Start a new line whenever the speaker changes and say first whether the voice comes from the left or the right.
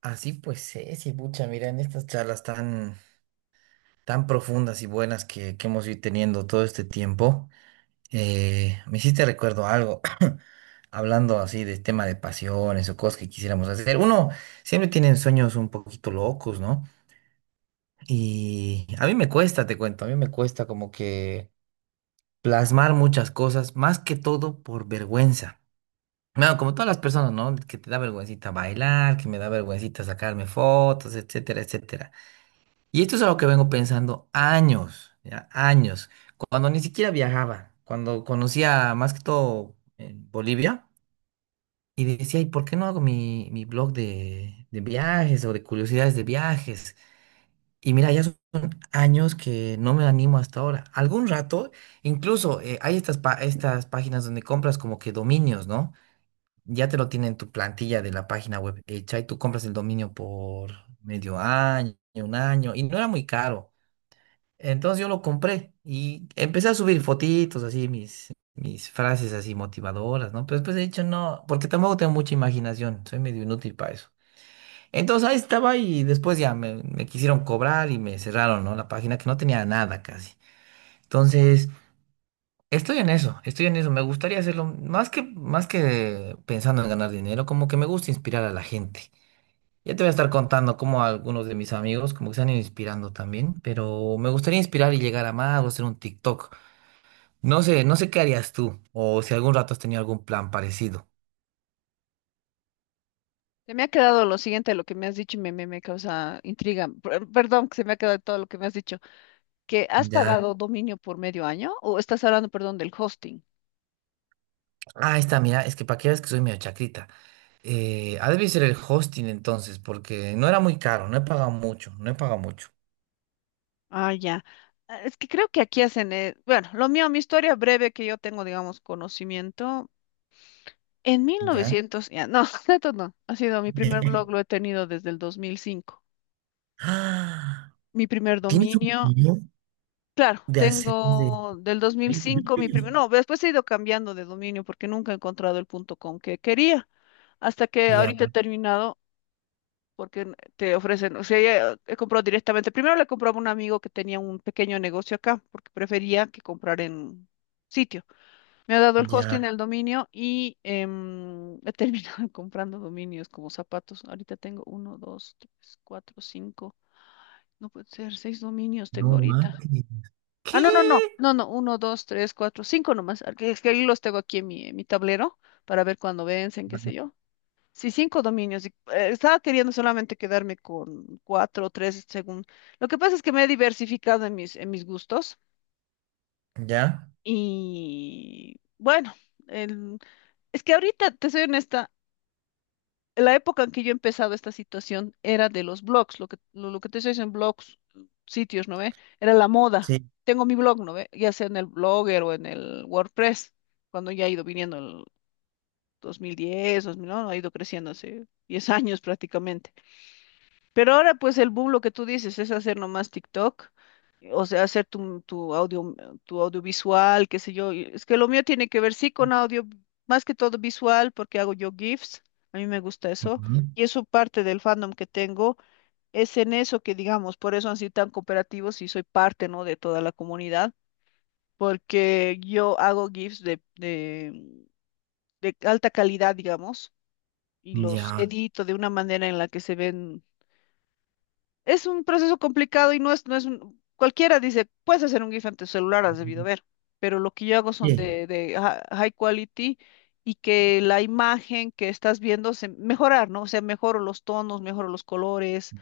right: Así pues es, y pucha, mira, en estas charlas tan profundas y buenas que hemos ido teniendo todo este tiempo, me hiciste recuerdo algo, hablando así de tema de pasiones o cosas que quisiéramos hacer. Uno siempre tiene sueños un poquito locos, ¿no? Y a mí me cuesta, te cuento, a mí me cuesta como que plasmar muchas cosas, más que todo por vergüenza. No, como todas las personas, ¿no? Que te da vergüencita bailar, que me da vergüencita sacarme fotos, etcétera, etcétera. Y esto es algo que vengo pensando años, ya, años, cuando ni siquiera viajaba, cuando conocía más que todo Bolivia y decía, ¿y por qué no hago mi blog de viajes o de curiosidades de viajes? Y mira, ya son años que no me animo hasta ahora. Algún rato, incluso hay estas páginas donde compras como que dominios, ¿no? Ya te lo tienen tu plantilla de la página web hecha y tú compras el dominio por medio año, un año, y no era muy caro. Entonces yo lo compré y empecé a subir fotitos, así mis frases así motivadoras, ¿no? Pero después he dicho, no, porque tampoco tengo mucha imaginación, soy medio inútil para eso. Entonces ahí estaba y después ya me quisieron cobrar y me cerraron, ¿no? La página que no tenía nada casi. Entonces, estoy en eso, estoy en eso. Me gustaría hacerlo más que pensando en ganar dinero, como que me gusta inspirar a la gente. Ya te voy a estar contando cómo algunos de mis amigos como que se han ido inspirando también, pero me gustaría inspirar y llegar a más o hacer un TikTok. No sé, no sé qué harías tú, o si algún rato has tenido algún plan parecido.
left: Se me ha quedado lo siguiente de lo que me has dicho y me causa intriga. Perdón, que se me ha quedado todo lo que me has dicho. ¿Que has
right: Ya.
left: pagado dominio por medio año o estás hablando, perdón, del hosting?
right: Ah, ahí está, mira, es que para que veas que soy medio chacrita. Ha de ser el hosting entonces, porque no era muy caro, no he pagado mucho, no he pagado mucho.
left: Ah, ya. Ah, es que creo que aquí hacen, bueno, lo mío, mi historia breve que yo tengo, digamos, conocimiento. En
right: Ya.
left: 1900, ya, no, tanto no, ha sido mi primer blog, lo he tenido desde el 2005.
right: Ah,
left: Mi primer
right: ¿tienes un
left: dominio,
right: video
left: claro,
right: de hacer de...?
left: tengo del
right: ¿El
left: 2005 mi
right: video?
left: primer, no, después he ido cambiando de dominio porque nunca he encontrado el punto .com que quería, hasta que
right: Ya,
left: ahorita he terminado porque te ofrecen, o sea, ya, he comprado directamente, primero le compraba a un amigo que tenía un pequeño negocio acá, porque prefería que comprar en sitio. Me ha dado el
right: ya,
left: hosting del dominio y he terminado comprando dominios como zapatos. Ahorita tengo uno, dos, tres, cuatro, cinco, no puede ser, seis dominios tengo
right: no
left: ahorita.
right: mames.
left: Ah,
right: ¿Qué?
left: no, no, no, no, no, uno, dos, tres, cuatro, cinco nomás. Es que ahí los tengo aquí en en mi tablero para ver cuándo vencen, qué sé yo. Sí, cinco dominios. Y, estaba queriendo solamente quedarme con cuatro o tres según. Lo que pasa es que me he diversificado en en mis gustos
right: Ya,
left: y bueno, el- es que ahorita, te soy honesta, la época en que yo he empezado esta situación era de los blogs, lo que, lo que te dicen blogs, sitios, ¿no ve? Era la moda.
right: sí.
left: Tengo mi blog, ¿no ve? Ya sea en el Blogger o en el WordPress, cuando ya ha ido viniendo el 2010, 2009, ha ido creciendo hace 10 años prácticamente. Pero ahora, pues, el boom, lo que tú dices, es hacer nomás TikTok, o sea, hacer tu, tu audio, tu audiovisual, qué sé yo. Y es que lo mío tiene que ver, sí, con audio, más que todo visual, porque hago yo GIFs, a mí me gusta eso, y eso parte del fandom que tengo, es en eso que, digamos, por eso han sido tan cooperativos y soy parte, ¿no?, de toda la comunidad, porque yo hago GIFs de alta calidad, digamos, y
right: Ujú, ya.
left: los edito de una manera en la que se ven. Es un proceso complicado y no es, no es un, cualquiera dice, puedes hacer un GIF en tu celular, has debido ver, pero lo que yo hago son
right: Bien.
left: de high quality y que la imagen que estás viendo se mejorar, ¿no? O sea, mejoro los tonos, mejoro los colores,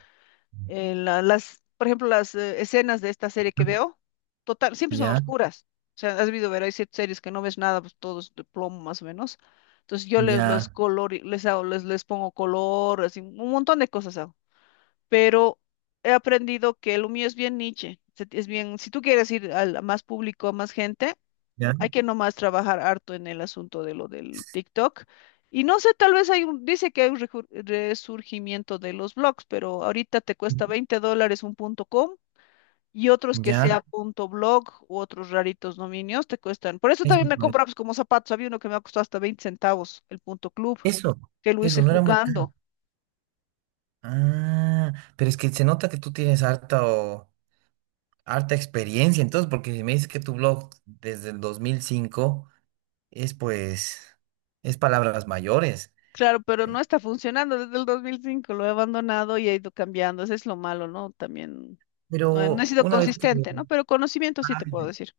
left: las, por ejemplo, las escenas de esta serie que veo, total, siempre son
right: Ya,
left: oscuras. O sea, has debido ver, hay ciertas series que no ves nada, pues todo es de plomo más o menos. Entonces yo les, los
right: ya,
left: color, les hago, les pongo color, así, un montón de cosas hago, pero he aprendido que lo mío es bien niche, es bien, si tú quieres ir a más público, a más gente,
right: ya.
left: hay que nomás trabajar harto en el asunto de lo del TikTok. Y no sé, tal vez hay un, dice que hay un resurgimiento de los blogs, pero ahorita te cuesta 20 dólares un punto com y otros que
right: Ya,
left: sea punto blog u otros raritos dominios te cuestan. Por eso
right: eso
left: también me
right: pues.
left: compraba pues, como zapatos, había uno que me ha costado hasta 20 centavos, el punto club,
right: Eso,
left: que lo
right: eso
left: hice
right: no era muy caro.
left: jugando.
right: Ah, pero es que se nota que tú tienes harta harta experiencia, entonces, porque si me dices que tu blog desde el 2005 es pues, es palabras mayores.
left: Claro, pero
right: Eh,
left: no está funcionando desde el 2005. Lo he abandonado y he ido cambiando, eso es lo malo, ¿no? También no he
right: Pero
left: sido
right: una vez que...
left: consistente, ¿no? Pero conocimiento sí
right: Ah,
left: te puedo decir.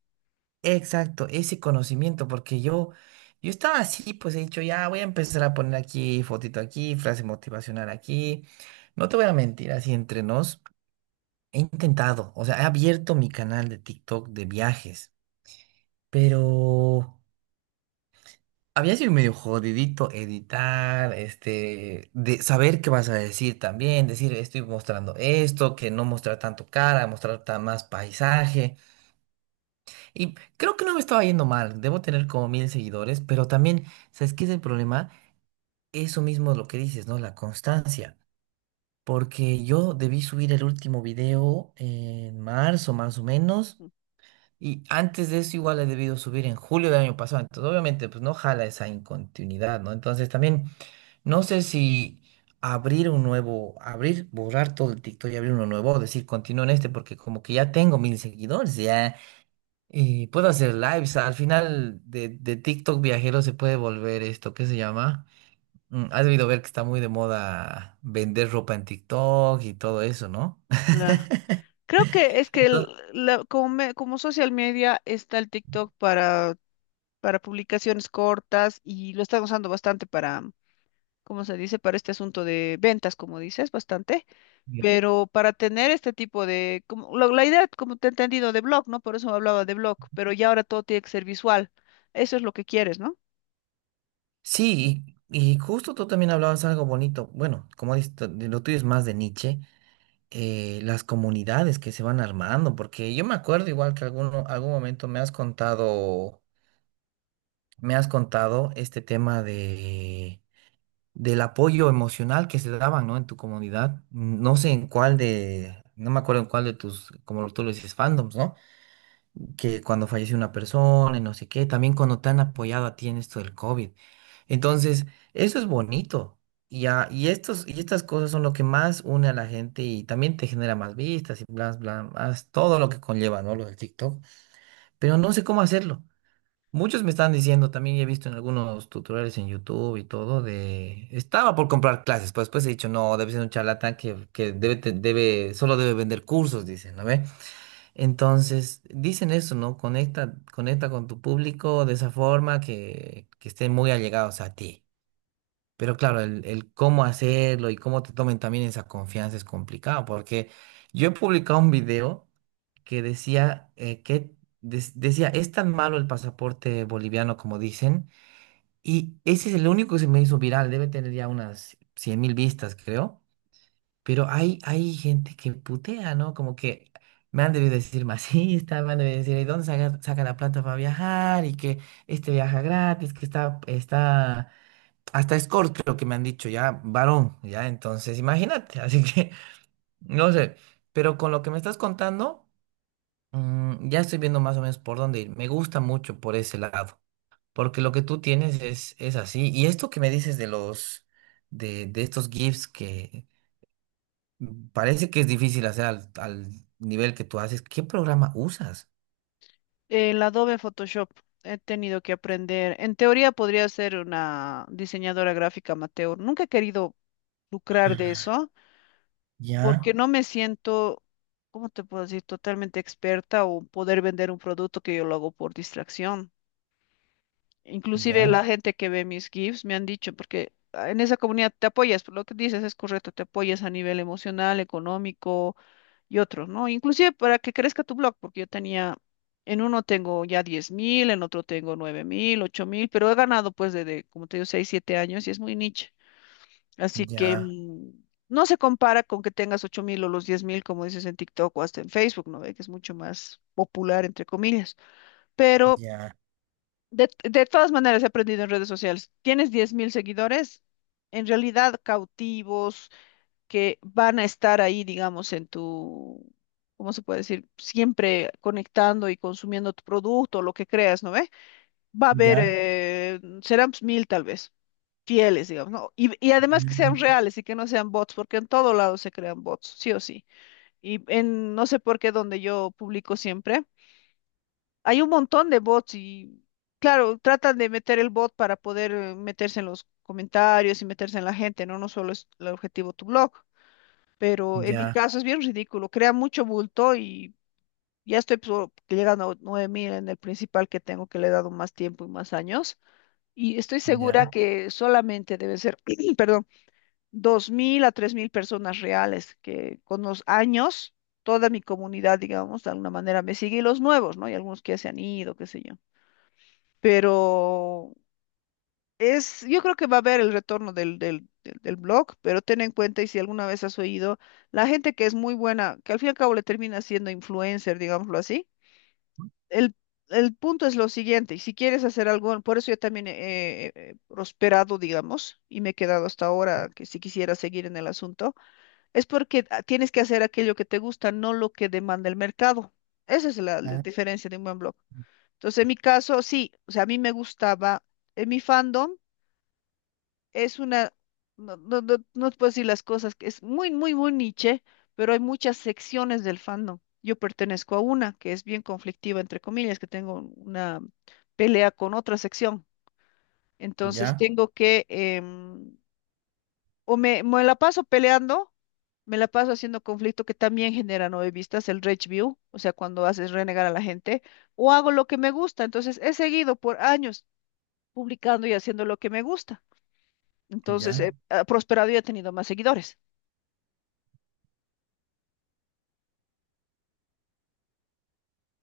right: exacto, ese conocimiento, porque yo estaba así, pues he dicho, ya voy a empezar a poner aquí fotito aquí, frase motivacional aquí. No te voy a mentir, así entre nos. He intentado, o sea, he abierto mi canal de TikTok de viajes, pero había sido medio jodidito editar, este, de saber qué vas a decir también, decir estoy mostrando esto, que no mostrar tanto cara, mostrar más paisaje. Y creo que no me estaba yendo mal, debo tener como 1.000 seguidores, pero también, ¿sabes qué es el problema? Eso mismo es lo que dices, ¿no? La constancia. Porque yo debí subir el último video en marzo, más o menos.
left: Mm.
right: Y antes de eso igual he debido subir en julio del año pasado. Entonces, obviamente, pues no jala esa incontinuidad, ¿no? Entonces también no sé si abrir un nuevo, abrir, borrar todo el TikTok y abrir uno nuevo, o decir continúo en este, porque como que ya tengo 1.000 seguidores, ya, y puedo hacer lives. Al final de TikTok viajero se puede volver esto, ¿qué se llama? Has debido ver que está muy de moda vender ropa en TikTok y todo eso, ¿no?
left: Claro. Creo que es que
right: Entonces,
left: como, como social media está el TikTok para publicaciones cortas y lo están usando bastante para, como se dice, para este asunto de ventas, como dices, bastante, pero para tener este tipo de, como, la idea, como te he entendido, de blog, ¿no? Por eso hablaba de blog, pero ya ahora todo tiene que ser visual. Eso es lo que quieres, ¿no?
right: sí, y justo tú también hablabas algo bonito. Bueno, como dices, tú, lo tuyo es más de Nietzsche, las comunidades que se van armando, porque yo me acuerdo igual que algún momento me has contado este tema del apoyo emocional que se daban, ¿no? En tu comunidad. No sé en cuál de, no me acuerdo en cuál de tus, como tú lo dices, fandoms, ¿no? Que cuando fallece una persona y no sé qué, también cuando te han apoyado a ti en esto del COVID. Entonces, eso es bonito. Y estas cosas son lo que más une a la gente y también te genera más vistas y bla, bla, más todo lo que conlleva, ¿no? Lo del TikTok. Pero no sé cómo hacerlo. Muchos me están diciendo, también he visto en algunos tutoriales en YouTube y todo, de... Estaba por comprar clases, pero después he dicho, no, debe ser un charlatán que solo debe vender cursos, dicen, ¿no? Entonces, dicen eso, ¿no? Conecta, conecta con tu público de esa forma que estén muy allegados a ti. Pero claro, el cómo hacerlo y cómo te tomen también esa confianza es complicado, porque yo he publicado un video que decía, es tan malo el pasaporte boliviano como dicen, y ese es el único que se me hizo viral, debe tener ya unas 100.000 vistas, creo. Pero hay gente que putea, ¿no? Como que me han debido decir masista, me han debido decir, ¿y dónde saca la plata para viajar? Y que este viaja gratis, que está, hasta escort creo que me han dicho, ya, varón, ya, entonces imagínate, así que, no sé, pero con lo que me estás contando, ya estoy viendo más o menos por dónde ir. Me gusta mucho por ese lado, porque lo que tú tienes es así. Y esto que me dices de los, de estos GIFs que parece que es difícil hacer al nivel que tú haces. ¿Qué programa usas?
left: El Adobe Photoshop he tenido que aprender. En teoría podría ser una diseñadora gráfica amateur. Nunca he querido lucrar de eso
right: Ya,
left: porque no me siento, ¿cómo te puedo decir?, totalmente experta o poder vender un producto que yo lo hago por distracción. Inclusive
right: ya,
left: la gente que ve mis GIFs me han dicho, porque ah, en esa comunidad te apoyas, lo que dices es correcto, te apoyas a nivel emocional, económico y otros, ¿no? Inclusive para que crezca tu blog, porque yo tenía, en uno tengo ya 10.000, en otro tengo 9.000, 8.000, pero he ganado pues desde, como te digo, 6 7 años y es muy niche. Así que
right: ya,
left: mm, no se compara con que tengas 8.000 o los 10.000, como dices en TikTok o hasta en Facebook, ¿no ve? Que es mucho más popular, entre comillas. Pero
right: ya,
left: de todas maneras he aprendido en redes sociales. Tienes 10.000 seguidores, en realidad cautivos que van a estar ahí, digamos, en tu, ¿cómo se puede decir? Siempre conectando y consumiendo tu producto, lo que creas, ¿no ve? Va a haber,
right: ya,
left: serán pues, mil tal vez, fieles, digamos, ¿no? Y además que sean reales y que no sean bots, porque en todo lado se crean bots, sí o sí. Y en, no sé por qué, donde yo publico siempre, hay un montón de bots y, claro, tratan de meter el bot para poder meterse en los comentarios y meterse en la gente, ¿no? No solo es el objetivo tu blog, pero en mi
right: ya,
left: caso es bien ridículo, crea mucho bulto y ya estoy llegando a 9.000 en el principal que tengo, que le he dado más tiempo y más años, y estoy
right: ya,
left: segura que solamente deben ser, perdón, 2.000 a 3.000 personas reales, que con los años toda mi comunidad, digamos, de alguna manera me sigue y los nuevos, ¿no? Y algunos que ya se han ido, qué sé yo. Pero es, yo creo que va a haber el retorno del blog, pero ten en cuenta, y si alguna vez has oído, la gente que es muy buena, que al fin y al cabo le termina siendo influencer, digámoslo así, el, el punto es lo siguiente, y si quieres hacer algo, por eso yo también he prosperado, digamos, y me he quedado hasta ahora, que si quisiera seguir en el asunto, es porque ah, tienes que hacer aquello que te gusta, no lo que demanda el mercado. Esa es la
right: ya,
left: diferencia de un buen blog. Entonces, en mi caso, sí, o sea, a mí me gustaba en mi fandom es una, no, no, no, no te puedo decir las cosas, que es muy, muy, muy niche, pero hay muchas secciones del fandom. Yo pertenezco a una que es bien conflictiva, entre comillas, que tengo una pelea con otra sección. Entonces
right: ya,
left: tengo que, o me la paso peleando, me la paso haciendo conflicto que también genera nueve vistas, el rage view, o sea, cuando haces renegar a la gente, o hago lo que me gusta. Entonces he seguido por años publicando y haciendo lo que me gusta.
right: ya.
left: Entonces, ujú. Ha prosperado y he tenido más seguidores.